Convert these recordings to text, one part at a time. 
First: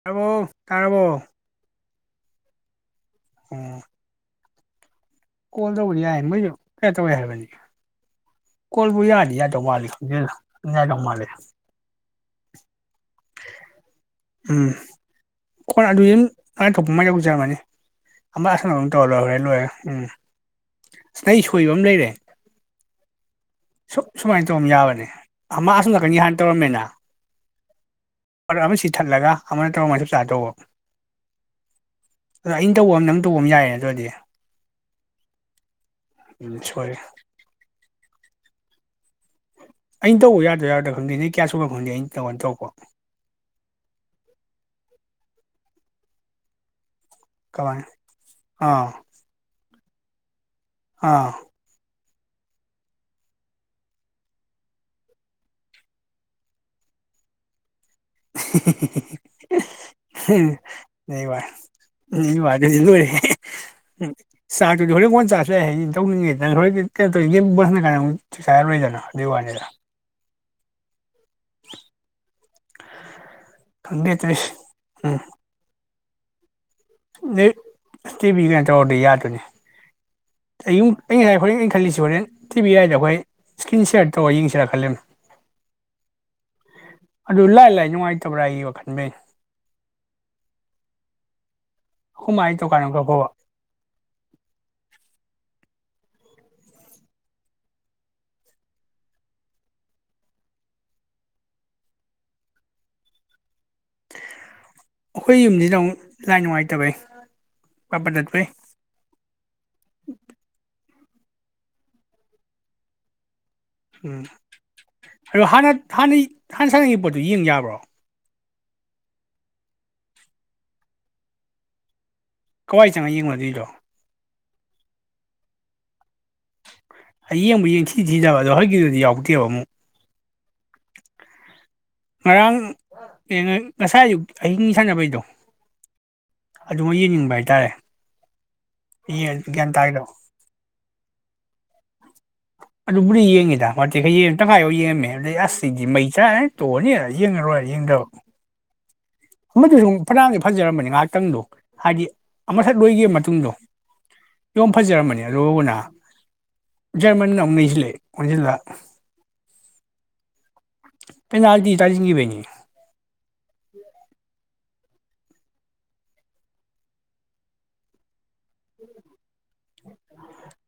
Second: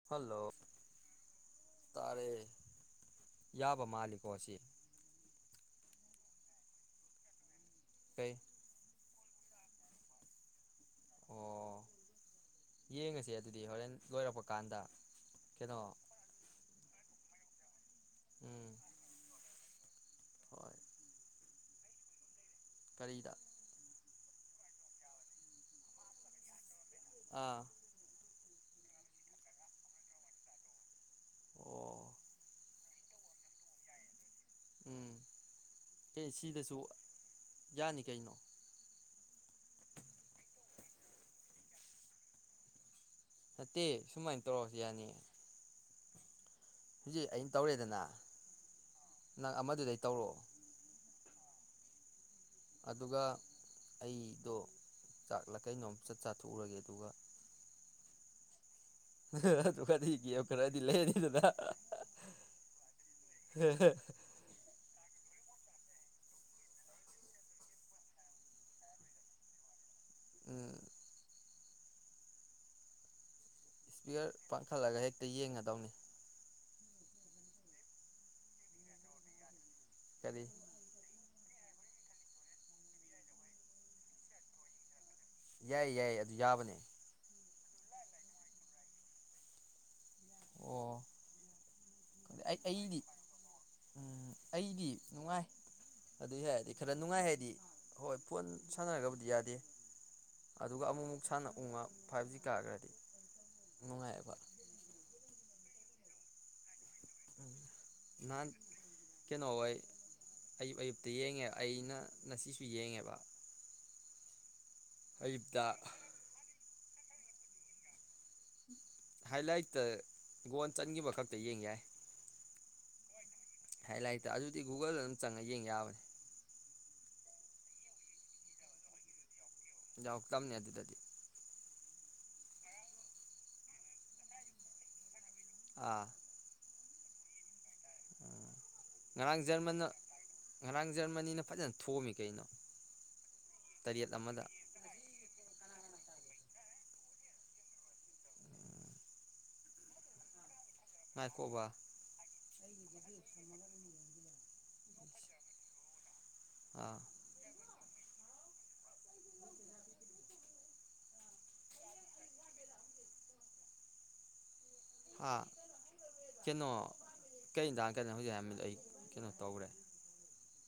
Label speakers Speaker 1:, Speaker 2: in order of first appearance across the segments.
Speaker 1: ꯇꯥꯔꯕꯣ
Speaker 2: ꯍꯜꯂꯣ
Speaker 1: ꯇꯥꯔꯕꯣ
Speaker 2: ꯇꯥꯔꯦ
Speaker 1: ꯑꯣ
Speaker 2: ꯌꯥꯕ ꯃꯥꯜꯂꯤꯀꯣ ꯑꯁꯤ
Speaker 1: ꯀꯣꯜ ꯇꯧꯕꯗꯤ ꯌꯥꯏ ꯃꯣꯏꯁꯨ ꯈ꯭ꯔ ꯇꯧꯋꯦ ꯍꯥꯏꯕꯅꯤ
Speaker 2: ꯀꯩ
Speaker 1: ꯀꯣꯜꯕꯨ ꯌꯥꯅꯤ ꯌꯥꯗꯧ ꯃꯥꯜꯂꯤ ꯈꯪꯗꯦꯗ ꯌꯥꯗꯧꯃꯥꯂꯦ
Speaker 2: ꯑꯣ ꯌꯦꯡꯉꯁꯦ ꯑꯗꯨꯗꯤ ꯍꯣꯔꯦꯟ ꯂꯣꯏꯔꯛꯄ
Speaker 1: ꯎꯝ
Speaker 2: ꯀꯥꯟꯗ ꯀꯩꯅꯣ
Speaker 1: ꯀꯣꯟꯑꯗꯨꯍꯤꯝ ꯃꯥ ꯊꯣꯛꯄꯃ ꯌꯧꯖꯔꯝꯃꯅꯤ ꯑꯃ
Speaker 2: ꯎꯝ
Speaker 1: ꯑꯥꯁꯅ ꯑꯗꯨꯝ ꯇꯧꯔ ꯂꯣꯏꯔꯦ ꯂꯣꯢꯔꯦ ꯎꯝ
Speaker 2: ꯍꯣꯏ
Speaker 1: ꯑꯁ ꯅ ꯑꯩ ꯁꯣꯏꯕ ꯑꯃ ꯂꯩꯔꯦ
Speaker 2: ꯀꯔꯤꯗ
Speaker 1: ꯁꯨ ꯁꯨꯃꯥꯏꯅ ꯇꯧꯔꯝ ꯌꯥꯕꯅꯦ ꯃꯥ ꯑꯁꯨꯝ ꯅꯥꯀꯟꯒꯤ ꯍꯥꯟꯅ ꯇꯧꯔꯝꯃꯦꯅ
Speaker 2: ꯑꯥ
Speaker 1: ꯄ ꯑꯃ ꯁꯤꯊꯠꯂꯒ ꯑꯃꯅ ꯇꯔꯒ ꯑꯃ ꯆꯞ ꯆꯥ ꯇꯧꯕ
Speaker 2: ꯑꯣ
Speaker 1: ꯑꯗꯣ ꯑꯩꯅ ꯇꯧꯕ ꯑ ꯅꯝ ꯇꯧꯕ ꯑꯃ ꯌꯥꯏꯌꯦ ꯑꯗꯨ ꯑꯣꯏꯔꯗꯤ
Speaker 2: ꯎꯝ ꯀ
Speaker 1: ꯎꯝ
Speaker 2: ꯁꯤꯗꯁꯨ
Speaker 1: ꯁꯣꯏꯔꯦ
Speaker 2: ꯌꯥꯅꯤ ꯀꯩꯅꯣ
Speaker 1: ꯑꯩꯅ ꯇꯧꯕ ꯌꯥꯗ꯭ꯔꯥ ꯌꯥꯗ꯭ꯔ ꯈꯪꯗꯦ ꯅꯣꯏ ꯀꯌꯥ ꯁꯨꯕ ꯈꯪꯗꯦ ꯑꯩꯅ ꯇꯧꯉꯥꯟꯅ ꯇꯧꯕ
Speaker 2: ꯅꯠꯇꯦ ꯁꯨꯃꯥꯏꯅ ꯇꯧꯔꯛꯁꯨ ꯌꯥꯅꯤꯌꯦ ꯍꯧꯖꯤꯛ ꯑꯩꯅ
Speaker 1: ꯀꯃꯥꯏꯅ
Speaker 2: ꯇꯧꯔꯦꯗꯅ
Speaker 1: ꯑꯥ
Speaker 2: ꯅꯪ ꯑꯃꯗꯨꯗꯩ ꯇꯧꯔꯛꯑꯣ
Speaker 1: ꯑꯥ
Speaker 2: ꯑꯗꯨꯒ ꯑꯩꯗꯣ ꯆꯥꯛꯂ ꯀꯩꯅꯣꯝ ꯆꯠ ꯆꯥꯊꯣꯛꯎꯔꯒꯦ ꯑꯗꯨꯒ
Speaker 1: ꯍꯤꯍꯤ [inaudible]
Speaker 2: ꯑꯗꯨꯒꯗꯤ ꯒꯦꯝ ꯈꯔꯗꯤ ꯂꯩꯔꯅꯤꯗꯅ
Speaker 1: ꯆꯁꯦꯌꯦ ꯇꯧꯅꯤꯡꯉꯦꯗꯣꯏꯣꯁ ꯀꯥꯏꯗ ꯑꯃꯨꯛ ꯆꯥꯏꯔꯣꯏꯗꯅ ꯑꯗꯨ ꯋꯥꯅꯤꯗ [unintelligible]
Speaker 2: [inaudible]
Speaker 1: ꯈꯪꯗꯦ
Speaker 2: ꯁ꯭ꯄꯤꯀꯔ
Speaker 1: ꯇꯧꯏꯁꯦ
Speaker 2: ꯄꯥꯡꯈꯠꯂꯒ ꯍꯦꯛꯇ ꯌꯦꯡꯒꯗꯧꯅꯤ
Speaker 1: ꯇꯤ ꯕꯤ ꯅ ꯇꯧꯔꯗꯤ ꯌꯥꯗꯨꯅꯤ
Speaker 2: ꯀꯔꯤ
Speaker 1: ꯑꯌꯨꯝ [unintelligible] ꯑꯩꯅ ꯉꯁꯥꯏ ꯍꯣꯔꯦꯟ ꯑꯩꯅ ꯈꯜꯂꯤꯁꯤ ꯍꯣꯔꯦꯟ ꯇꯤꯚꯤ ꯍꯥꯏꯏꯗ ꯑꯩꯈꯣꯏ ꯏꯁꯀ꯭ꯔꯤꯟ ꯁꯤꯌꯥꯔ ꯇꯧꯔ ꯌꯦꯡꯁꯤꯔꯥ ꯈꯜꯂꯤꯅꯤ
Speaker 2: ꯌꯥꯏ ꯌꯥꯏ ꯑꯗꯨ ꯌꯥꯕꯅꯦ
Speaker 1: ꯑꯗꯨ ꯂꯥꯏ ꯂꯥꯏ ꯅꯨꯡꯉꯥꯏꯇꯕ꯭ꯔꯥ ꯑꯩ ꯋꯥꯈꯜ ꯅꯤ
Speaker 2: ꯑꯣ ꯑꯩ ꯑꯩꯗꯤ ꯑꯩꯗꯤ ꯅꯨꯡꯉꯥꯏ ꯑꯗꯨꯏ ꯌꯥ ꯍꯥꯏꯔꯗꯤ ꯈꯔ ꯅꯨꯡꯉꯥꯏ ꯍꯥꯏꯔꯗꯤ ꯍꯣꯏ ꯐꯣꯟ ꯁꯥꯟꯅꯔꯒꯕꯨꯗꯤ ꯌꯥꯗꯦ ꯑꯗꯨꯒ ꯑꯃꯨꯛ ꯑꯃꯨꯛ ꯁꯥꯟꯅ ꯎꯉ ꯐꯥꯏꯞ ꯖꯤ ꯀꯥꯈ꯭ꯔꯗꯤ ꯅꯨꯡꯉꯥꯏꯌꯦꯕ
Speaker 1: ꯑꯩꯈꯣꯏ ꯌꯨꯝꯁꯤꯗ ꯑꯃꯨꯛ ꯂꯥꯏꯠ ꯅꯨꯡꯉꯥꯏꯇꯕꯩ
Speaker 2: ꯎ
Speaker 1: ꯄꯠ ꯄꯠ ꯇꯠꯄꯩ
Speaker 2: ꯅꯍꯥꯟ ꯀꯩꯅꯣꯍꯣꯏ ꯑꯌꯨꯛ ꯑꯌꯨꯛ ꯌꯦꯡꯉꯦꯕ ꯑꯩꯅ ꯉꯁꯤꯁꯨ ꯌꯦꯡꯉꯦꯕ
Speaker 1: ꯎꯝ ꯑꯗꯨ ꯍꯥꯟ
Speaker 2: ꯑꯌꯨꯛꯇ
Speaker 1: ꯍꯅꯤ ꯍꯟ ꯁꯛꯒꯤ ꯄꯣꯠꯇꯨ ꯌꯦꯡ ꯌꯥꯕ꯭ꯔꯣ
Speaker 2: ꯍꯥꯏꯂꯥꯏꯠꯇ ꯒꯣꯟ ꯆꯟꯈꯤꯕ ꯈꯛꯇ ꯌꯦꯡ ꯌꯥꯏ
Speaker 1: ꯀꯋꯥꯏ ꯆꯪꯉ ꯌꯦꯡꯉꯕ ꯗꯤ
Speaker 2: ꯍ ꯥꯏꯂꯥꯏꯠ ꯑꯗꯨ ꯒꯨꯒꯜꯗ ꯑꯗꯨꯝ ꯆꯪꯉꯒ ꯌꯦꯡ ꯌꯥꯕꯅꯤ
Speaker 1: ꯍꯌꯦꯡꯕ ꯌꯦꯡ ꯊꯤ ꯊꯤꯕ ꯑꯗꯣ ꯍꯣꯏꯒꯤꯗꯨꯗꯤ ꯌꯥꯎꯗꯦꯕ ꯑꯃꯨꯛ [unintelligible]
Speaker 2: ꯑꯧ ꯇꯝꯅꯦ ꯑꯗꯨꯗꯗꯤ
Speaker 1: ꯉꯔꯥꯡ ꯉꯁꯥꯏ ꯑꯌꯨꯛ ꯑꯍꯤꯡ ꯁꯥꯟꯅꯕꯩꯗꯣ
Speaker 2: ꯑꯥ
Speaker 1: ꯑꯗꯨꯃ ꯌꯦꯡꯅꯤꯡꯕ ꯍꯥꯏꯇꯥꯔꯦ ꯌꯦ
Speaker 2: ꯉꯔꯥꯡ
Speaker 1: ꯒ꯭ꯌꯥꯟ ꯇꯥꯏꯗꯣ
Speaker 2: ꯉꯔꯥꯡ ꯖꯔꯃꯟꯅ ꯐꯖꯅ ꯊꯣꯝꯃꯤ ꯀꯩꯅꯣ
Speaker 1: ꯑꯗꯨꯕꯨꯔꯤ ꯌꯦꯡꯉꯤꯗ ꯋꯥꯠꯇꯤꯒ
Speaker 2: ꯇꯔꯦꯠ
Speaker 1: ꯌꯦꯡ
Speaker 2: ꯑꯃꯗ
Speaker 1: ꯇꯪꯈꯥꯏꯐꯥꯎ ꯌꯦꯡꯉꯃꯦ ꯑꯗꯩ ꯑꯁ ꯁꯤꯗꯤ ꯃꯩ ꯆꯥꯑꯅꯤ ꯇꯣꯛꯑꯅꯤ ꯑ ꯌꯦꯡꯉꯔꯣꯏ ꯌꯦꯡꯗꯕ [unintelligible] ꯐꯖꯔꯝꯕꯅꯤ ꯉꯥꯏꯇꯪꯗꯣ
Speaker 2: ꯉꯥꯏꯈꯣꯕ
Speaker 1: ꯍꯥꯏꯗꯤ ꯑꯃꯊꯛ ꯂꯣꯏꯒꯤ ꯃꯇꯨꯡꯗꯣ [unintelligible] ꯐꯖꯔꯝꯕꯅꯤ ꯑꯗꯨꯅ
Speaker 2: ꯑꯥ
Speaker 1: [unintelligible] [unintelligible] ꯄꯦꯅꯥꯜꯇꯤ ꯇꯥꯖꯤꯟꯒꯤꯕꯩꯅꯦ
Speaker 2: ꯍꯥꯥ ꯀꯩꯅꯣ ꯀꯩꯗ ꯀꯩꯅꯣꯒꯤꯖ ꯑꯩ ꯀꯩꯅꯣ ꯇꯧꯔꯦ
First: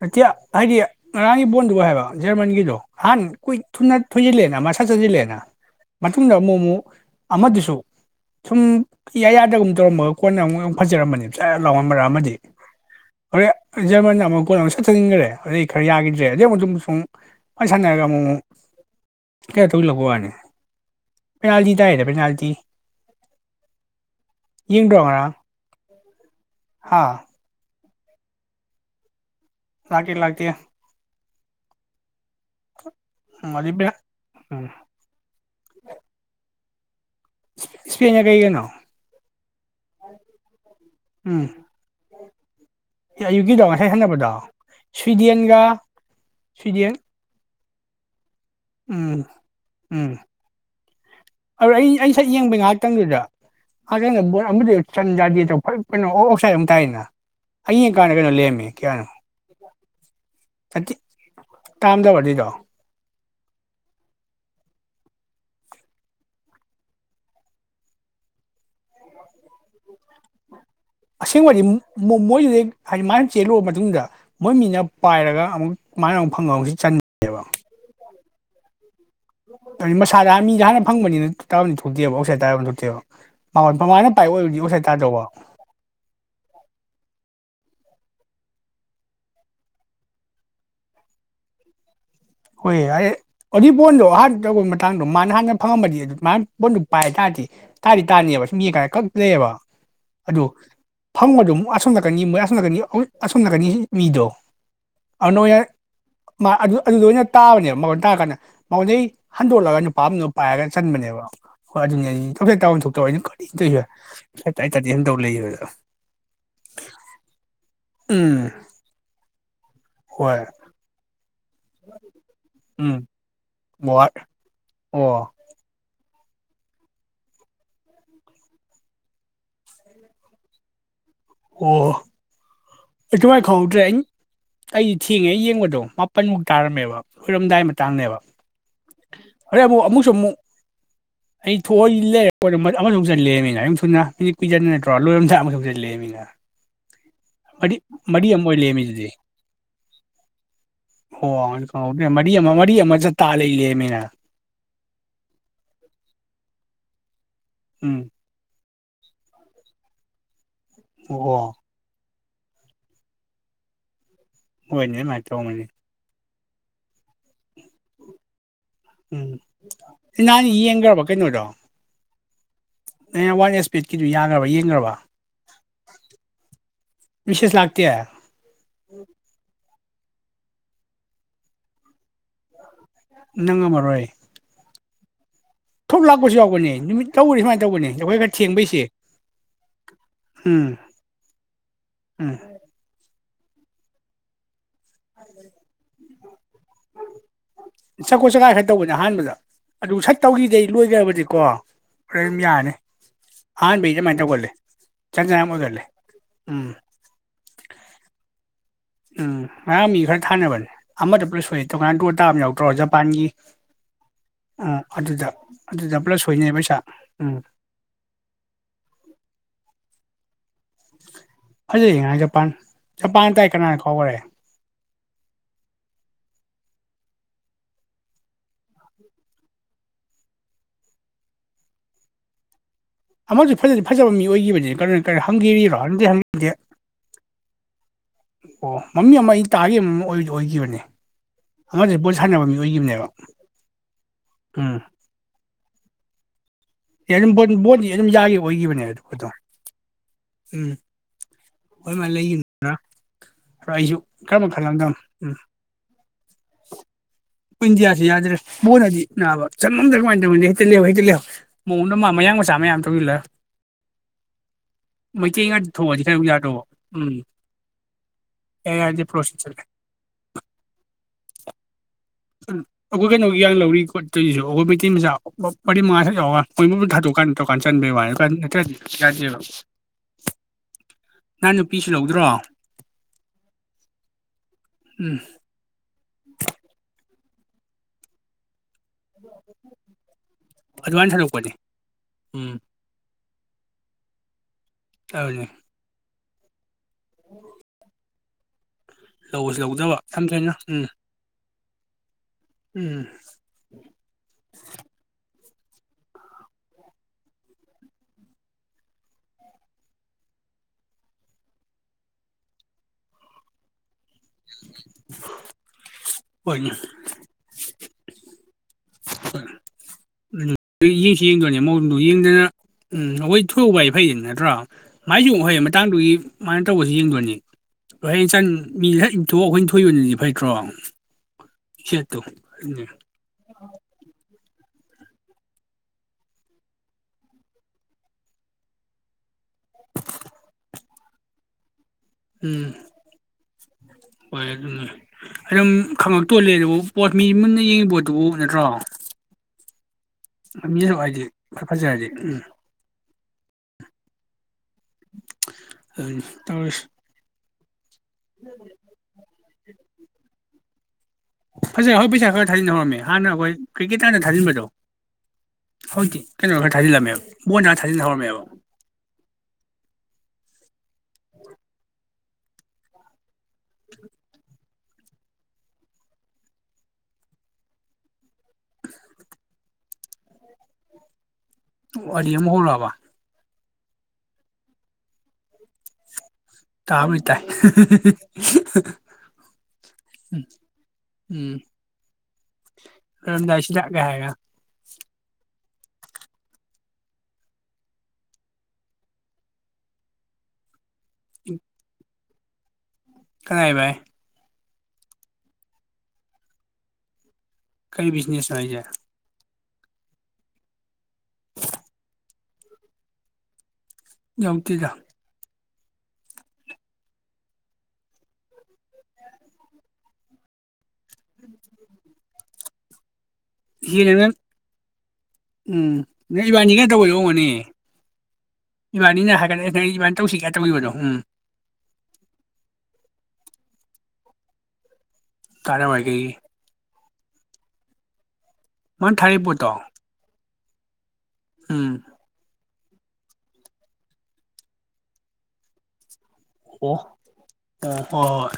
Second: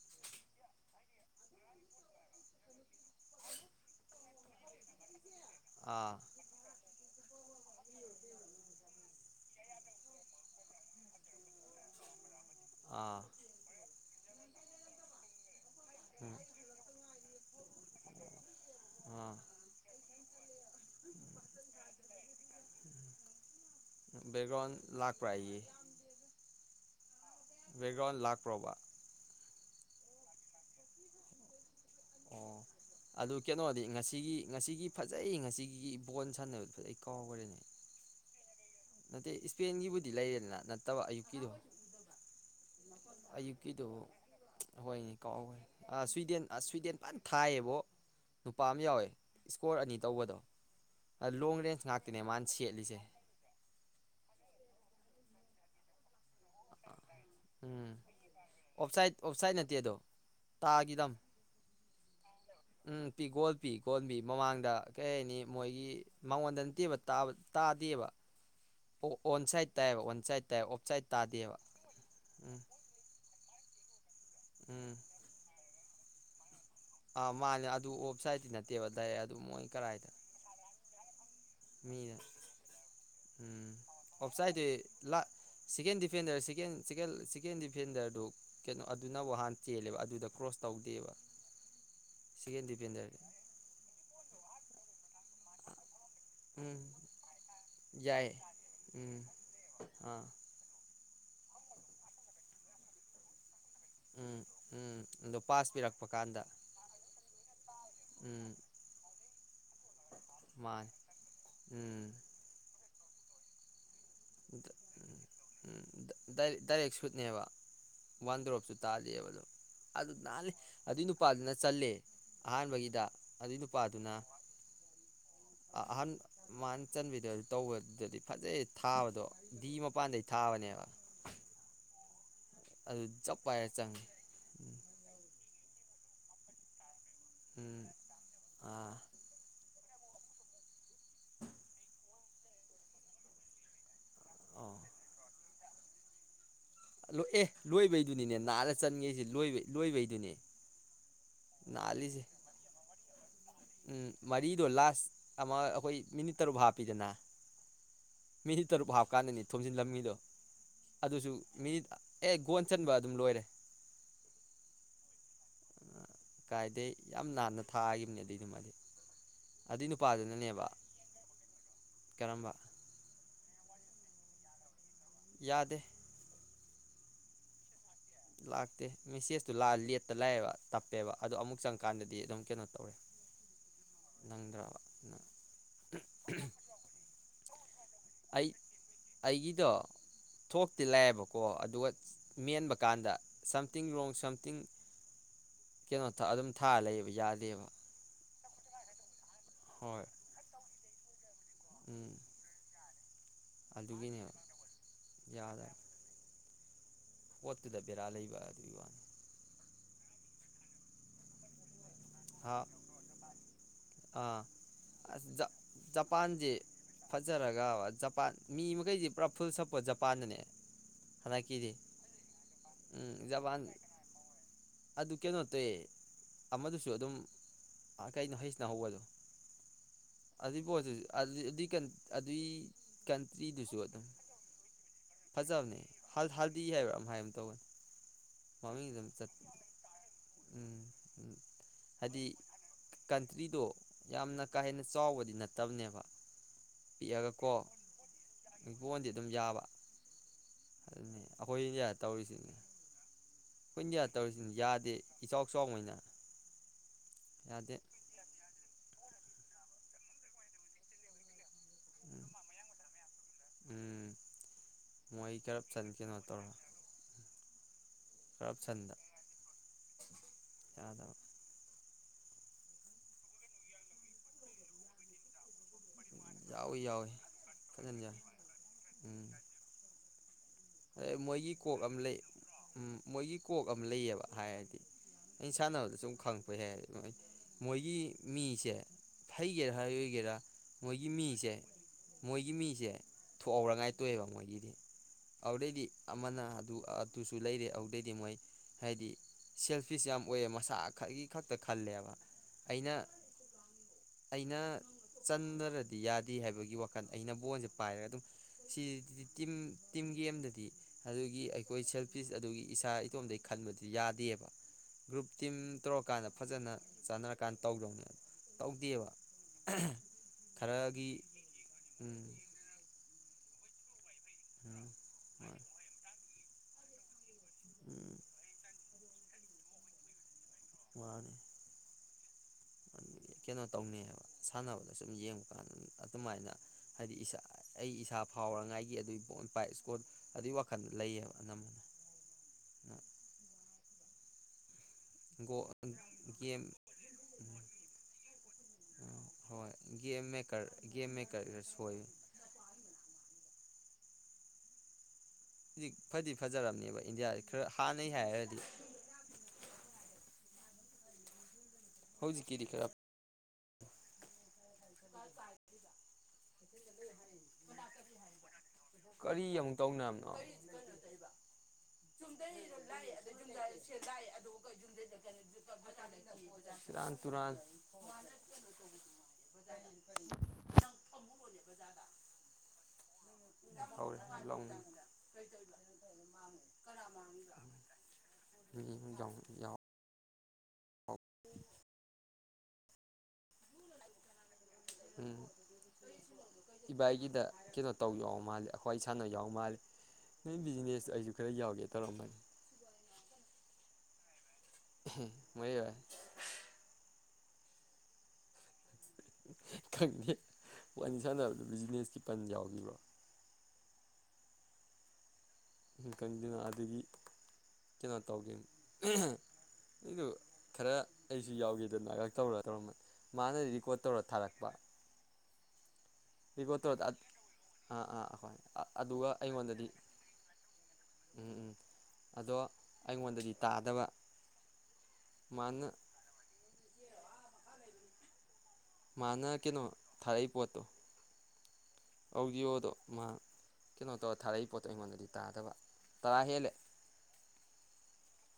Speaker 1: ꯅꯇꯤꯌꯥ ꯍꯥꯏꯗꯤ ꯉꯔꯥꯡꯒꯤ ꯕꯣꯟꯗꯨꯕꯨ ꯍꯥꯏꯕ ꯖꯔꯃꯟꯒꯤꯗꯣ ꯍꯥꯟ ꯀꯨꯏ ꯊꯨꯅ ꯊꯣꯏꯖꯤꯜꯂꯦꯅ ꯃꯁꯥ ꯆꯥꯁꯤꯜꯂꯦꯅ
Speaker 2: ꯑꯥ
Speaker 1: ꯃꯇꯨꯡꯗ ꯑꯃꯨꯃꯨꯛ ꯑꯃꯗꯨꯁꯨ ꯁꯨꯝ ꯏꯌꯥꯌꯥꯗꯒꯨꯝ ꯇꯧꯔꯃꯒ ꯀꯣꯟꯅ ꯑꯃꯨꯛ ꯌꯥꯝ ꯐꯖꯔꯝꯕꯅꯦ ꯆꯠ ꯂꯥꯎꯔꯝꯕꯔꯥ ꯑꯃꯗꯤ
Speaker 2: ꯑꯥ
Speaker 1: ꯍꯔꯦ ꯖꯔꯃꯟꯅ ꯃꯨꯛ ꯀꯣꯟꯅꯥꯎ ꯁꯠ ꯆꯟꯖꯤꯟꯒꯔꯦ ꯍꯧꯖꯤꯛ ꯈꯔ ꯌꯥꯈꯤꯗ꯭ꯔꯦ
Speaker 2: ꯎꯝ
Speaker 1: ꯑꯗꯩ ꯃꯇꯨꯡꯗꯁꯨ ꯁꯨꯡ [unintelligible]
Speaker 2: ꯑꯥ
Speaker 1: ꯄꯦꯅꯜꯇꯤ ꯇꯥꯏꯌꯦꯗ ꯄꯦꯅꯜꯇꯤ
Speaker 2: ꯕꯦꯛꯒꯔꯥꯟ ꯂꯥꯛꯄ꯭ꯔꯥ ꯑꯩꯒꯤ
Speaker 1: ꯍꯥꯥ
Speaker 2: [unintelligible]
Speaker 1: ꯂꯥꯛꯇꯦ ꯂꯥꯛꯇꯦ
Speaker 2: ꯑꯣ ꯑꯗꯨ
Speaker 1: ꯎꯝ
Speaker 2: ꯀꯩꯅꯣꯗꯤ
Speaker 1: ꯄꯦꯅꯥ
Speaker 2: ꯉꯁꯤꯒꯤ
Speaker 1: ꯎꯝ
Speaker 2: ꯉꯁꯤꯒꯤ ꯐꯖꯩ ꯉꯁꯤꯒꯤ ꯕꯣꯟ ꯁꯟꯅꯕꯗꯣ [unintelligible]
Speaker 1: ꯏꯁ ꯏꯁꯄꯦꯟꯒ ꯀꯩꯒꯅꯣ
Speaker 2: ꯅꯠꯇꯦ ꯏꯁꯄꯦꯟꯒꯤꯕꯨꯗꯤ ꯂꯩꯔꯦꯗꯅ ꯅꯠꯇꯕ ꯑꯌꯨꯛꯀꯤꯗꯣ
Speaker 1: ꯎꯝ
Speaker 2: ꯑꯌꯨꯛꯀꯤꯗꯣ
Speaker 1: ꯉꯁꯥꯏ ꯁꯥꯟꯅꯕꯗꯣ
Speaker 2: ꯍꯣꯏꯅꯦ ꯀꯥꯎꯒꯔꯦ
Speaker 1: ꯁ꯭ꯋꯤꯗꯦꯟꯒ
Speaker 2: ꯑ ꯁ꯭ꯨꯏꯗꯦꯟ ꯑ
Speaker 1: ꯁ꯭ꯋꯤꯗꯦꯟ
Speaker 2: ꯁ꯭ꯨꯏꯗꯦꯟ ꯐꯖ ꯊꯥꯏꯌꯦꯕꯣ ꯅꯨꯄꯥ ꯑꯃ ꯌꯥꯎꯋꯦ
Speaker 1: ꯎꯝ
Speaker 2: ꯏꯁꯀꯣꯔ ꯑꯅꯤ
Speaker 1: ꯎꯝ
Speaker 2: ꯇꯧꯕꯗꯣ ꯂꯣꯡ
Speaker 1: ꯑꯗꯨ
Speaker 2: ꯔꯦꯟꯖ
Speaker 1: ꯑꯩ ꯑꯩ
Speaker 2: ꯉꯥꯛꯇꯅꯦ
Speaker 1: ꯁꯛ
Speaker 2: ꯃꯥꯅ
Speaker 1: ꯌꯦꯡꯕꯩ
Speaker 2: ꯁꯦꯠꯂꯤꯁꯦ
Speaker 1: ꯉꯥꯛꯇꯪꯗꯨꯗ ꯐꯖꯝꯅꯦ ꯕꯣꯔ ꯑꯃꯗꯤ
Speaker 2: ꯎꯝ ꯑꯣꯞꯁꯥꯏꯠ ꯑꯣꯞꯁꯥꯏꯠ ꯅꯠꯇꯦ ꯑꯗꯣ ꯇꯥꯒꯤꯗꯝ
Speaker 1: [unintelligible] [unintelligible]
Speaker 2: ꯎꯝ ꯄꯤ ꯒꯣꯜꯄꯤ ꯒꯣꯜꯕꯤ ꯃꯃꯥꯡꯗ ꯀꯩ ꯍꯥꯏꯅꯤ ꯃꯣꯏꯒꯤ ꯃꯉꯣꯟꯗ ꯅꯠꯇꯦꯕ ꯇꯥꯕꯗꯤ ꯇꯥꯗꯦꯕ ꯑꯣ ꯑꯣꯟ ꯁꯥꯏꯠ ꯇꯥꯏꯌꯦꯕ ꯑꯣꯟ ꯁꯥꯏꯠ ꯑꯣꯞꯁꯥꯏꯠ ꯇꯥꯗꯦꯕ
Speaker 1: ꯑꯁꯦꯡꯕꯗꯤ [unintelligible] [unintelligible]
Speaker 2: ꯎꯝ
Speaker 1: ꯃꯣꯏ ꯃꯤꯅ ꯄꯥꯏꯔꯒ ꯑꯃꯨꯛ ꯃꯥꯏ ꯑꯃꯨꯛ ꯐꯪꯉꯧꯔꯤ
Speaker 2: ꯑ ꯃꯥꯅꯦ ꯑꯗꯨ ꯑꯣꯞꯁꯥꯏꯇ ꯅꯠ ꯇꯦꯕ
Speaker 1: ꯃꯁꯥꯗ ꯃꯤꯗ ꯍꯥꯟꯅ ꯐꯪꯕꯅꯤꯅ ꯇꯥꯕ
Speaker 2: ꯃꯤꯅ
Speaker 1: ꯊꯣꯛꯇꯦꯕ ꯑꯣꯁꯥꯏꯠ ꯇꯥꯕ ꯊꯣꯛꯇꯦꯕ
Speaker 2: ꯎꯝ
Speaker 1: ꯃꯃꯥꯅ ꯄꯥꯏ ꯑꯣꯏꯔꯨꯗꯤ
Speaker 2: ꯑꯣꯞꯁꯥꯏꯠꯇꯤ
Speaker 1: ꯑꯣꯁꯥꯏꯠ
Speaker 2: ꯂꯥ
Speaker 1: ꯇꯥꯗꯧꯕ
Speaker 2: ꯁꯦꯀꯦꯟ ꯗꯤꯐꯦꯟꯗꯔ ꯁꯦꯀꯦꯟ ꯁꯦꯀꯦꯟ ꯁꯦꯀꯦꯟ ꯗꯤꯐꯦꯟꯗꯔꯗꯨ ꯀꯩꯅꯣ ꯑꯗꯨꯅꯕꯨ ꯍꯥꯟꯅ ꯆꯦꯜꯂꯦꯕ ꯑꯗꯨꯗ ꯀ꯭ꯔꯣꯁ ꯇꯧꯗꯦꯕ ꯁꯦꯀꯦꯟ
Speaker 1: ꯍꯣꯏ ꯑꯩ
Speaker 2: ꯗꯤꯐꯦꯟꯗꯔꯗꯤ
Speaker 1: ꯑꯗꯨꯏ ꯕꯣꯟꯗꯣ ꯑꯍꯥꯟ ꯇꯧꯕ ꯃꯇꯥꯡꯗꯣ ꯃꯥꯅ ꯍꯥꯟꯅ ꯐꯪꯉꯝꯃꯗꯤ ꯑꯗꯨ ꯃꯥꯏꯅ
Speaker 2: ꯎꯝ
Speaker 1: ꯕꯣꯟꯗꯨ ꯄꯥꯏ ꯀꯟꯗꯤ ꯇꯥꯗꯤ
Speaker 2: ꯌꯥꯏ
Speaker 1: ꯇꯥꯅꯤꯕ ꯁꯨꯝ ꯌꯦꯡ ꯀꯥꯏ ꯀꯛ
Speaker 2: ꯎꯝ
Speaker 1: ꯍꯦꯕ
Speaker 2: ꯑꯥ
Speaker 1: ꯑꯗꯨ ꯐꯥꯟꯗꯣ ꯑꯁꯣꯝ ꯅꯀꯥꯟꯒꯤ ꯃꯣꯏ ꯑꯁꯣꯝꯀ ꯑꯁꯣꯝ ꯅꯀꯥꯟꯒꯤ ꯃꯤꯗꯣ
Speaker 2: ꯎꯝ ꯎꯝ ꯑꯗꯣ
Speaker 1: ꯑꯅꯨꯌꯦꯠ
Speaker 2: ꯄꯥꯁ ꯄꯤꯔꯛꯄ ꯀꯥꯟꯗ
Speaker 1: ꯃꯥ ꯑꯗꯨ ꯑꯗꯨ ꯂꯣꯏꯅ ꯃꯥꯑꯣꯡ ꯇꯥꯔꯀꯟꯗ
Speaker 2: ꯎꯝ
Speaker 1: ꯃꯉꯣꯟꯗꯩꯩ ꯍꯟꯗꯣꯛꯂꯒ ꯅꯨꯄꯥ ꯑꯃꯗꯨ ꯄꯥꯏꯔꯒ
Speaker 2: ꯃꯥꯅꯤ
Speaker 1: ꯆꯟꯕꯅꯦꯕ ꯍꯣꯏ ꯑꯗꯨ ꯗꯣꯛꯇꯔ ꯑꯣꯏꯅꯤ ꯀꯔꯤ ꯇꯧꯏꯁꯦ
Speaker 2: ꯗꯥꯏꯔꯦꯛ ꯗꯥꯏꯔꯦꯛ ꯁꯨꯠꯅꯦꯕ
Speaker 1: ꯎꯝ
Speaker 2: ꯋꯥꯟ ꯗ꯭ꯔꯣꯞꯁꯨ ꯇꯥꯗꯑꯕꯗꯣ ꯑꯗꯨ
Speaker 1: ꯍꯣꯏ
Speaker 2: ꯅꯜꯂꯤ ꯑꯗꯨꯅꯨ ꯅꯨꯄꯥꯗꯨꯅ ꯆꯠꯂꯦ ꯑꯍꯥꯟꯕꯒꯤꯗ ꯑꯗꯨꯏ
Speaker 1: ꯃꯋꯥꯠ
Speaker 2: ꯅꯨꯄꯥꯗꯨꯅ
Speaker 1: ꯑꯣ
Speaker 2: ꯑꯍꯟ ꯃꯥꯅ ꯆꯟꯕꯤꯗ ꯇꯧꯕꯗꯨꯗꯗꯤ ꯐꯖꯩ ꯊꯥꯕꯗꯣ ꯗꯤ ꯃꯄꯥꯟꯗꯩ ꯊꯥꯕꯅꯦꯕ
Speaker 1: ꯑꯣ
Speaker 2: ꯑꯗꯨ ꯆꯞ
Speaker 1: ꯑꯗꯨꯃꯥꯏꯅ
Speaker 2: ꯄꯥꯏꯔ
Speaker 1: ꯈꯧꯍꯧꯗ꯭ꯔꯦ
Speaker 2: ꯆꯪꯉꯤ
Speaker 1: ꯑꯩ ꯊꯦꯡꯉꯦ ꯑꯩ ꯌꯦꯡꯕꯗꯣ ꯃꯥꯄꯜ ꯃꯨꯛ ꯇꯔꯝꯃꯦꯕ ꯈꯣꯏꯔꯝꯗꯥꯏ
Speaker 2: ꯎꯝ
Speaker 1: ꯃꯇꯥꯡꯅꯦꯕ
Speaker 2: ꯑꯥ
Speaker 1: ꯍꯣꯔꯦꯟꯃꯨꯛ ꯑꯃꯨꯛꯁꯨ ꯑꯃꯨꯛ ꯑꯩ ꯊꯣꯛꯏ ꯂꯩꯔꯄ ꯑꯃꯁꯨ ꯆꯠꯜꯂꯦꯕꯃꯤꯅ ꯌꯨꯝ ꯊꯨꯅ ꯃꯤꯅꯤꯠ ꯀꯨꯏꯖꯟ
Speaker 2: ꯑꯣ
Speaker 1: ꯅꯠꯇ꯭ꯔꯣ ꯂꯣꯏꯔꯝꯗꯥ ꯑꯃꯁꯨ ꯆꯠꯂꯦꯕꯃꯤꯅ
Speaker 2: ꯑꯦ ꯂꯣꯏꯕꯩꯗꯨꯅꯤꯅꯦ
Speaker 1: ꯑꯃ ꯑꯣꯏ
Speaker 2: ꯅꯥꯜꯂ
Speaker 1: ꯂꯩꯔꯝꯃꯤꯗꯨꯗꯤ
Speaker 2: ꯆꯟꯉꯤꯁꯦ ꯂꯣꯏꯕꯩ ꯂꯣꯏꯕꯩꯗꯨꯅꯦ
Speaker 1: ꯑꯣ ꯈꯪꯍꯧꯗ꯭ꯔꯦ
Speaker 2: ꯅꯥꯜꯂꯤꯁꯦ
Speaker 1: ꯃꯔꯤ ꯑꯃ ꯃꯔꯤ ꯑꯃ ꯆꯠ ꯇꯥ ꯂꯩ ꯂꯩꯔꯝꯃꯤꯅ
Speaker 2: ꯎꯝ ꯃꯔꯤꯗꯣ ꯂꯥꯁ ꯑꯃ ꯑꯩꯈꯣꯏ ꯃꯤꯅꯤꯠ ꯇꯔꯨꯛ ꯍꯥꯞꯄꯤꯗꯅ
Speaker 1: ꯎꯝ
Speaker 2: ꯑꯅꯤ ꯇꯔꯨꯛ ꯍꯥꯞꯀꯥꯟꯗꯅꯤ ꯊꯣꯝꯖꯤꯜꯂꯝꯃꯤꯗꯣ ꯑꯗꯨꯁꯨ
Speaker 1: ꯑꯣ
Speaker 2: ꯃꯤꯠ ꯑꯦ ꯒꯣꯟ ꯆꯟꯕ ꯑꯗꯨꯝ ꯂꯣꯏꯔꯦ
Speaker 1: ꯍꯣꯏꯅꯦ ꯑꯗꯨꯃꯥꯏ ꯇꯧꯔꯝꯒꯅꯤ
Speaker 2: ꯀꯥꯏꯗꯩ ꯌꯥꯝ ꯅꯥꯟꯅ ꯊꯥꯈꯤꯕꯅꯦ ꯑꯗꯨꯒꯤꯗꯨꯃꯗꯤ
Speaker 1: ꯎꯝ ꯅꯥꯟ ꯌꯦꯡꯒꯕꯣ ꯀꯩꯅꯣꯗꯣ
Speaker 2: ꯀꯔꯝꯕ
Speaker 1: [inaudible]
Speaker 2: ꯌꯥꯗꯦ
Speaker 1: ꯃꯦꯁꯦꯁ ꯂꯥꯛꯇ
Speaker 2: ꯂꯥꯛꯇꯦ ꯃꯦꯁꯦꯁ ꯇꯨ ꯂꯥꯜ ꯂꯦꯠ ꯇ ꯂꯥꯛꯑꯦꯕ ꯇꯞꯄꯦꯕ ꯑꯗꯣ ꯑꯃꯨꯛ ꯆꯪꯀꯥꯟꯗꯗꯤ ꯑꯗꯨꯝ ꯀꯩꯅꯣ ꯇꯧꯔꯦ
Speaker 1: ꯅꯪ ꯉꯝꯃꯔꯣꯏ
Speaker 2: [inaudible]
Speaker 1: ꯊꯣꯛ ꯂꯥꯛꯄꯁꯨ ꯌꯥꯎꯕꯅꯦ ꯅꯨꯃꯤꯠ ꯇꯧꯔꯤ ꯁꯨꯃꯥꯏꯅ ꯇꯧꯕꯅꯦ ꯑꯩꯈꯣꯏ ꯈꯔ
Speaker 2: ꯑꯩ
Speaker 1: ꯊꯦꯡꯕꯩꯁꯦ
Speaker 2: ꯑꯩꯒꯤꯗꯣ
Speaker 1: ꯎꯝ
Speaker 2: ꯊꯣꯛꯇꯤ ꯂꯥꯛ ꯑꯦꯕꯀꯣ ꯑꯗꯨꯒ
Speaker 1: ꯎꯝ
Speaker 2: ꯃꯦꯟꯕꯀꯥꯟꯗ ꯁꯝꯊꯤꯡ ꯔꯣꯡ ꯁꯝꯊꯤꯡ
Speaker 1: [inaudible]
Speaker 2: ꯑꯗꯨꯝ ꯊꯥ ꯂꯩꯌꯦꯕ ꯌꯥꯗꯦꯕ
Speaker 1: ꯇ꯭ꯔꯥꯏ ꯍꯥꯟꯅ ꯇꯧꯕꯅꯦ ꯑꯍꯥꯟꯕꯗ ꯑꯗꯨ
Speaker 2: ꯍꯣꯏ
Speaker 1: ꯁꯠ ꯇꯧꯒꯤꯗꯩ [inaudible] ꯀꯣ
Speaker 2: ꯎꯝ
Speaker 1: ꯑꯗꯨꯝ ꯌꯥꯅꯤ ꯑꯍꯥꯟꯕꯁꯦ ꯑꯗꯨꯃꯥꯏ
Speaker 2: ꯑꯗꯨꯒꯤꯅꯦꯕ
Speaker 1: ꯌꯥꯝ
Speaker 2: ꯌꯥꯗ
Speaker 1: ꯇꯧꯒꯜꯂꯦ ꯎꯝ
Speaker 2: ꯄꯣꯠꯇꯨꯗ ꯕꯦꯔꯥ ꯂꯩꯕ ꯑꯗꯨꯒꯤ ꯋꯥꯅꯤ
Speaker 1: ꯎꯝ ꯉꯔꯥꯡ ꯃꯤ ꯈꯔ ꯊꯥꯅꯕꯅꯦ ꯑꯃꯗ ꯄꯨꯂꯞ ꯁꯣꯏ ꯇꯣꯉꯥꯟꯅ ꯗ꯭ꯔꯣ ꯇꯥꯕ
Speaker 2: ꯑꯥ
Speaker 1: ꯌꯥꯎꯗ꯭ꯔꯣ ꯖꯄꯥꯟꯒꯤ
Speaker 2: ꯑꯥ
Speaker 1: ꯎꯝ ꯑꯗꯨꯗ
Speaker 2: ꯑꯁ ꯑꯥ
Speaker 1: ꯑꯗꯨꯗ ꯄꯨꯂꯞ
Speaker 2: ꯖꯄꯥꯟꯁꯦ
Speaker 1: ꯁꯣꯏꯅꯩ ꯄꯩꯁꯥ ꯎꯝ
Speaker 2: ꯐꯖꯔꯒ ꯖꯄꯥꯟ ꯃꯤ ꯃꯈꯩꯁꯤ ꯄꯨꯔꯥ ꯐꯨꯜ ꯁꯞꯄꯣꯔꯠ ꯖꯄ [inaudible]
Speaker 1: ꯑꯗꯨꯗꯤ ꯉꯔꯥꯡ ꯖꯄꯥꯟ ꯖꯄꯥꯟ ꯇꯥꯏ ꯀꯅꯥꯅꯣ ꯀꯎꯈ꯭ꯔꯦ
Speaker 2: ꯑꯗꯨ ꯀꯩꯅꯣ ꯇꯧ ꯑꯃꯗꯨꯁꯨ ꯑꯗꯨꯝ ꯀꯩꯅꯣ ꯍꯩꯁꯅ ꯍꯧꯕꯗꯣ ꯑꯗꯨꯏ ꯄꯣꯠꯇꯨ ꯑꯗꯨꯏ ꯑꯗꯨꯏ ꯀꯟ ꯑꯗꯨꯏ
Speaker 1: ꯑꯃꯁꯨ ꯐꯖꯗꯤ
Speaker 2: ꯀꯟꯇ꯭ꯔꯤꯗꯨꯁꯨ ꯑꯗꯨꯝ
Speaker 1: ꯐꯖꯕ ꯃꯤ ꯑꯣꯏꯈꯤꯕꯅꯤ ꯀꯜ ꯍꯪꯒꯤꯔꯤꯔꯣ
Speaker 2: ꯐꯖꯕꯅꯦ
Speaker 1: ꯍꯪꯗꯦ ꯍꯪꯗꯦ
Speaker 2: ꯍꯜꯗꯤ ꯍꯥꯏꯕ꯭ꯔꯥ ꯑꯃ ꯍꯥꯏꯕ ꯇꯧꯕꯅꯤ
Speaker 1: ꯑꯣ
Speaker 2: ꯑꯗꯨꯝ
Speaker 1: ꯃꯃꯤꯡ
Speaker 2: ꯆꯠ
Speaker 1: ꯑꯃ ꯑꯩꯅ ꯇꯥꯈꯤꯕ ꯑꯃ ꯑꯣꯏ ꯑꯣꯏꯈꯤꯕꯅꯦ
Speaker 2: ꯎꯝ ꯎꯝ
Speaker 1: ꯑꯃꯁꯨ ꯕꯣꯜ
Speaker 2: ꯍꯥꯏꯗꯤ
Speaker 1: ꯁꯥꯟꯅꯕ ꯃꯤ ꯑꯣꯏꯈꯤꯕꯅꯦꯕ
Speaker 2: ꯀꯟꯇ꯭ꯔꯤꯗꯣ ꯌꯥꯝꯅ ꯀꯥ
Speaker 1: ꯎꯝ
Speaker 2: ꯍꯦꯟꯅ ꯆꯥꯎꯕꯗꯤ ꯅꯠꯇꯕ ꯅꯦꯕ ꯕꯣꯟꯗꯤ ꯑꯗꯨꯝ ꯌꯥꯕ ꯑꯗꯨꯅꯤ ꯑꯩꯈꯣꯏ ꯏꯟꯗꯤꯌꯥ ꯇꯧꯔꯤꯁꯤꯅꯤ
Speaker 1: [unintelligible]
Speaker 2: ꯑꯩꯈꯣꯏ
Speaker 1: ꯑꯩꯁꯨ
Speaker 2: ꯏꯟꯗꯤꯌꯥ ꯇꯧꯔꯤꯁꯦ
Speaker 1: ꯀꯔꯝꯕ
Speaker 2: ꯌꯥꯗꯦ
Speaker 1: ꯈꯜꯂꯝꯗꯕ ꯎꯝ
Speaker 2: ꯏꯆꯥꯎ ꯆꯥꯎꯅ
Speaker 1: ꯏꯟꯗꯤꯌꯥꯁꯤ ꯌꯥꯗꯔꯦ ꯃꯣꯏꯅꯗꯤ [unintelligible] ꯃꯑꯣꯡꯗ
Speaker 2: ꯎꯝ
Speaker 1: ꯃꯌꯥꯡ ꯃꯆꯥ ꯃꯌꯥꯝ ꯊꯣꯝꯖꯤꯜꯂ
Speaker 2: ꯎꯝ ꯃꯣꯏ
Speaker 1: ꯃꯩꯇꯩ ꯉꯥꯛꯇ
Speaker 2: ꯀꯔꯞꯁꯟ
Speaker 1: ꯊꯣꯛꯑꯗꯤ ꯈꯔ
Speaker 2: ꯀꯩꯅꯣ
Speaker 1: ꯑꯃꯨꯛ
Speaker 2: ꯇꯧꯔ
Speaker 1: ꯌꯥꯗꯧꯕ ꯎꯝ
Speaker 2: ꯀꯔꯞꯁꯟꯗ ꯌꯥꯗꯕ
Speaker 1: [unintelligible] ꯑꯩꯈꯣꯏ ꯀꯩꯅꯣꯒꯤꯒ ꯂꯧꯔꯤ ꯈꯣꯠꯇꯣꯏꯔꯤꯁꯨ ꯑꯩꯈꯣꯏ ꯑꯣꯕꯔ
Speaker 2: ꯌꯥꯎꯏ ꯌꯥꯎꯏ ꯐꯖꯅ ꯌꯥꯎꯏ
Speaker 1: ꯕꯦꯛꯀꯤꯡ [unintelligible] [unintelligible]
Speaker 2: ꯑꯥ ꯃꯣꯏꯒꯤ ꯀꯣꯛ ꯑꯃ ꯂꯩ ꯃ ꯃꯣꯏꯒꯤ ꯀꯣꯛ ꯑꯃ ꯂꯩꯌꯦꯕ ꯍꯥꯏꯔꯗꯤ
Speaker 1: ꯎꯝ
Speaker 2: ꯑꯩꯅ ꯁꯥꯟꯅꯕꯗ ꯁꯨꯝ ꯈꯪꯕꯩ ꯍꯥꯏ ꯃꯣꯏꯒꯤ ꯃꯤꯁꯦ ꯍꯩꯒꯦꯔꯥ ꯍꯥꯏ ꯑꯣꯏꯒꯦꯔꯥ ꯃꯣꯏꯒꯤ
Speaker 1: ꯑꯗꯨꯃꯥꯏꯅ ꯊꯥꯗꯣꯛꯄꯅꯦ
Speaker 2: ꯃꯤꯁꯦ ꯃꯣꯏꯒꯤ
Speaker 1: ꯎꯝ
Speaker 2: ꯃꯤꯁꯦ ꯊꯣꯛꯍꯧꯔ ꯉꯥꯏꯇꯣꯛꯑꯦꯕ ꯃꯣꯏꯒꯤꯗꯤ
Speaker 1: ꯑꯗꯨꯅꯤ
Speaker 2: ꯑꯧꯗꯩꯗꯤ ꯑꯃꯅ ꯑꯗꯨ ꯑꯗꯨꯁꯨ ꯂꯩꯔꯦ ꯑꯗꯨꯗꯩ ꯑꯗꯨ ꯃꯣꯏ ꯍꯥꯏꯗꯤ
Speaker 1: ꯂꯧꯕꯁꯨ ꯂꯧꯗꯕ
Speaker 2: ꯁꯦꯜꯐꯤꯁ ꯌꯥꯝ ꯑꯣꯏꯌꯦ
Speaker 1: ꯊꯣꯏꯅ
Speaker 2: ꯃꯁꯥ
Speaker 1: ꯎꯝ
Speaker 2: ꯈꯒꯤ ꯈꯛꯇ ꯈꯜꯂꯦꯕ ꯑꯩꯅ
Speaker 1: ꯎꯝ
Speaker 2: ꯑꯩꯅ ꯆꯟ ꯁꯅꯔꯗꯤ ꯌꯥꯗꯦ ꯍꯥꯏꯕꯒꯤ ꯋꯥꯈꯜ ꯑꯩꯅ ꯕꯣꯟꯁꯦ ꯄꯥꯏꯔꯒ ꯑꯗꯨꯝ ꯁꯤꯗꯤ ꯇꯤꯝ ꯇꯤꯝ ꯒꯦꯝꯗꯗꯤ ꯑꯗꯨꯒꯤ ꯑꯩꯈꯣꯏ ꯁꯦꯜꯐ ꯑꯗꯨꯒꯤ ꯏꯁꯥ ꯏꯇꯣꯝꯗꯒꯤ ꯈꯟꯕꯗ ꯌꯥꯗꯦ ꯗꯕ ꯒ꯭ꯔꯨꯞ ꯇꯤꯝ ꯇꯧꯔꯀꯥꯟꯗ
Speaker 1: ꯍꯣꯏꯅꯦ
Speaker 2: ꯐꯖꯅ ꯆꯥꯟꯅꯔꯀꯥꯟꯗ ꯇꯧꯗꯧꯅꯦ ꯇꯧꯗꯦꯕ [inaudible]
Speaker 1: ꯎꯝ ꯌꯦꯡꯁꯤ ꯌꯦꯡꯗꯣꯏꯅꯦ ꯃꯑꯣꯡꯗꯣ
Speaker 2: ꯎꯝ
Speaker 1: ꯌꯦꯡꯗꯅ ꯎꯝ [unintelligible] ꯐꯩꯗꯤ ꯅꯠꯇ꯭ꯔꯣ
Speaker 2: ꯎꯝ
Speaker 1: ꯃꯥꯏꯁꯨ ꯋꯍꯩ ꯃꯇꯥꯡꯗꯨꯒꯤ ꯁꯨꯃꯥꯏꯅ ꯇꯧꯕꯁꯨ ꯌꯦꯡꯗꯣꯏꯅꯤ ꯔꯣꯏꯟꯁꯟ ꯃꯤ ꯍꯥꯛ ꯏꯟꯊꯨꯑꯣ ꯑꯩꯈꯣꯏꯅ ꯊꯣꯛꯏꯕꯅꯤꯗꯤ ꯐꯠꯇ꯭ꯔꯣ
Speaker 2: ꯋꯥꯔꯦ
Speaker 1: ꯆꯠꯇꯣ
Speaker 2: ꯀꯦꯅꯣ ꯇꯧꯅꯤꯑꯕ ꯁꯥꯟꯅꯕꯗ ꯁꯨꯝ ꯌꯦꯡꯕ ꯀꯥꯟꯗ ꯎꯝ ꯑꯗꯨꯃꯥꯏꯅ ꯍꯥꯏꯗꯤ ꯏꯁꯥ ꯑꯩ ꯏꯁꯥ ꯐꯥꯎꯔꯉꯥꯏꯒꯤ ꯑꯗꯨꯒꯤ ꯐꯣꯟ ꯕꯥꯏ ꯁ꯭ꯀꯣꯠ ꯑꯗꯨꯏ ꯋꯥꯈꯜꯗ ꯂꯩꯌꯦꯕ ꯑꯅꯝꯕꯅ
Speaker 1: ꯎꯝ ꯍꯣꯏ ꯑꯗꯨꯅ
Speaker 2: ꯒꯣꯜ
Speaker 1: ꯑꯗꯨꯝ ꯈꯪꯉꯛꯇꯣꯜꯂꯦ
Speaker 2: ꯒꯦꯝ
Speaker 1: ꯑꯗꯨꯕꯨ ꯄꯣꯠ ꯃꯤ ꯃꯨꯟꯅ ꯌꯦꯡꯉꯤ ꯄꯣꯠꯇꯨꯕꯨ ꯅꯠꯇ꯭ꯔꯣ
Speaker 2: ꯍꯣꯏ ꯒꯦꯝ ꯃꯦꯀ꯭ꯔ
Speaker 1: ꯃꯤꯅꯁꯨ
Speaker 2: ꯒꯦꯝ
Speaker 1: ꯍꯥꯏꯗꯤ
Speaker 2: ꯃꯦꯀ꯭ꯔ ꯁꯣꯏ
Speaker 1: ꯐꯖꯔꯗꯤ ꯎꯝ [inaudible] ꯑꯗꯨꯅꯤ
Speaker 2: ꯈꯥꯔꯗꯤ
Speaker 1: ꯇꯧꯔꯤꯁꯤ
Speaker 2: ꯐꯖꯔꯕꯅꯦꯕ ꯏꯟꯗꯤꯌꯥ ꯈꯔ ꯊꯥꯅ ꯍꯥꯏꯔꯗꯤ
Speaker 1: ꯐꯖꯩ ꯑꯩ ꯍꯣꯏ ꯄꯩꯁꯥ ꯈ
Speaker 2: ꯍꯧꯖꯤꯛꯀꯤꯗꯤ
Speaker 1: ꯊꯥꯏꯅ
Speaker 2: ꯈꯔ
Speaker 1: ꯍꯔꯝꯃꯦ ꯍꯥꯟꯅ ꯍꯈꯣꯏ ꯀ꯭ꯔꯤꯛꯀꯦꯠꯅ ꯊꯥꯖꯤꯟꯕꯗꯣ ꯍꯧꯖꯤꯛꯇꯤ ꯀꯩꯅꯣ ꯈꯔ ꯊꯥꯖꯤꯜꯂꯝꯃꯦꯕ ꯕꯣꯜꯗꯅ ꯊꯥꯖꯤꯟꯍꯧꯔꯝꯃꯦꯕ
Speaker 2: ꯀꯔꯤ ꯑꯃꯨꯛ ꯇꯧꯅꯕꯅꯣ
Speaker 1: [inaudible]
Speaker 2: ꯁꯔꯥꯟ ꯇꯨꯔꯥꯟ
Speaker 1: ꯋꯥꯔꯤ ꯃꯃꯨꯛ ꯍꯧꯔꯛꯑꯕꯔꯥ
Speaker 2: [unintelligible]
Speaker 1: ꯇꯕꯨꯗꯤ ꯇꯥꯏ ꯍ
Speaker 2: ꯃꯤ ꯌꯥꯎ
Speaker 1: ꯍꯍꯥ ꯎꯝ ꯑꯝꯗꯥꯏ ꯁꯤꯗ ꯀꯥꯏꯅ
Speaker 2: ꯎꯝ ꯏꯕꯥꯏꯒꯤꯗ ꯀꯩꯅꯣ ꯇꯧ ꯌꯥꯎ ꯃꯥꯜꯂꯦ ꯑꯩꯈꯣꯏ ꯁꯥꯟꯅ ꯌꯥꯎ ꯃꯥꯜꯂꯤ ꯅꯣꯏ ꯕꯤꯖꯤꯅꯦꯁ ꯑ ꯑꯩꯁꯨ ꯈꯔ ꯌꯥꯎꯒꯦ ꯇꯧꯔꯝꯕꯅꯤ
Speaker 1: ꯀꯅꯥꯥꯏ ꯚꯥꯏ
Speaker 2: ꯃꯣꯏ
Speaker 1: ꯀꯩ ꯕꯤꯖꯤꯅꯦꯁ ꯅꯣ ꯍꯥꯏꯁꯦ
Speaker 2: ꯈꯪꯗꯦ ꯋꯥꯔꯤ ꯁꯥꯟꯅꯕꯗ ꯕꯤꯖꯤꯅꯦꯁꯀꯤ ꯄꯟ ꯌꯥꯎꯈꯤꯕ꯭ꯔꯣ
Speaker 1: ꯌꯥꯝꯇꯤꯗ
Speaker 2: ꯀꯟꯗꯨꯅ ꯑꯗꯨꯗꯒꯤ ꯀꯩꯅꯣ ꯇꯧꯒꯦ ꯑꯗꯨ ꯈꯔ ꯑꯩꯁꯨ ꯌꯥꯎꯈꯤ [inaudible] ꯗ ꯅꯥꯥꯛ ꯇꯧꯔ ꯇꯧꯔꯝꯃꯅꯤ ꯃꯥꯅ ꯔꯤꯀꯣꯔꯠ
Speaker 1: ꯏꯆꯦ
Speaker 2: ꯇꯧꯔ
Speaker 1: ꯅꯪ
Speaker 2: ꯊꯥꯔꯛꯄ
Speaker 1: ꯎꯝ ꯅꯪ ꯏꯕꯥꯅꯤꯒ
Speaker 2: ꯀꯣꯇꯣꯗ
Speaker 1: ꯇꯧꯕꯗꯣ ꯑꯣꯏꯔꯝꯒꯅꯤ
Speaker 2: ꯑꯥ ꯑꯥ ꯑꯍꯣꯏ ꯑꯗꯨꯒ
Speaker 1: ꯏꯕꯥꯅꯤꯅ ꯍꯥꯏꯒꯠꯂꯦ
Speaker 2: ꯑꯩꯉꯣꯟꯗꯗꯤ
Speaker 1: ꯅꯪ ꯏꯕꯥꯅꯤ ꯇꯧꯁꯤ ꯀꯥꯏ ꯇꯧꯈꯤꯕꯗꯣ
Speaker 2: ꯎꯝ ꯎꯝ ꯑꯗꯣ ꯑꯩꯉꯣꯟꯗꯗꯤ ꯇꯥꯗꯕ ꯃꯥꯅ
Speaker 1: ꯀꯔꯦꯃ ꯀꯩ ꯊꯥꯔꯤ
Speaker 2: ꯃꯥꯅ
Speaker 1: ꯄꯣꯠꯇꯣ
Speaker 2: ꯀꯩꯅꯣ ꯊꯥꯔꯩ ꯄꯣꯠꯇꯣ
Speaker 1: ꯎꯝ
Speaker 2: ꯑꯣꯒꯤꯌꯣꯗꯣ ꯃꯥ ꯀꯩꯅꯣ ꯇꯧꯔ ꯊꯥꯔꯛꯏ ꯄꯣꯠꯇꯣ ꯑꯩꯉꯣꯟꯗꯗꯤ ꯇꯥꯗꯕ ꯇꯔꯥ ꯍꯦꯜꯂꯦ
Speaker 1: ꯑꯣ ꯑ ꯑꯣ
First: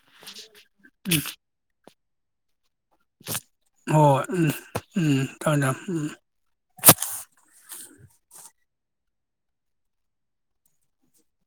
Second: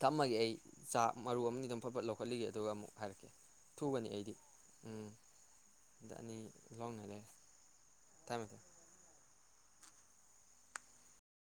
Speaker 2: ꯊꯝꯃꯒꯦ ꯑꯩ ꯆꯥꯛ ꯃꯔꯨ ꯑꯃꯅꯤ ꯗ ꯐꯠꯠ ꯂꯧ ꯍꯣꯜꯂꯤꯒꯤ ꯑꯗꯨꯒ ꯑꯃꯨꯛ ꯍꯥꯏꯔꯛꯀꯦ ꯊꯨꯒꯅꯤ
Speaker 1: ꯍꯣꯏ
Speaker 2: ꯑꯩꯗꯤ
Speaker 1: ꯎꯝ
Speaker 2: ꯎꯝ
Speaker 1: ꯊꯝꯃꯦ ꯊꯝꯃꯦ ꯎꯝ
Speaker 2: ꯑꯗ ꯑꯅꯤ ꯂꯧꯎꯅ ꯂꯩꯔꯦ ꯊꯝꯃꯦ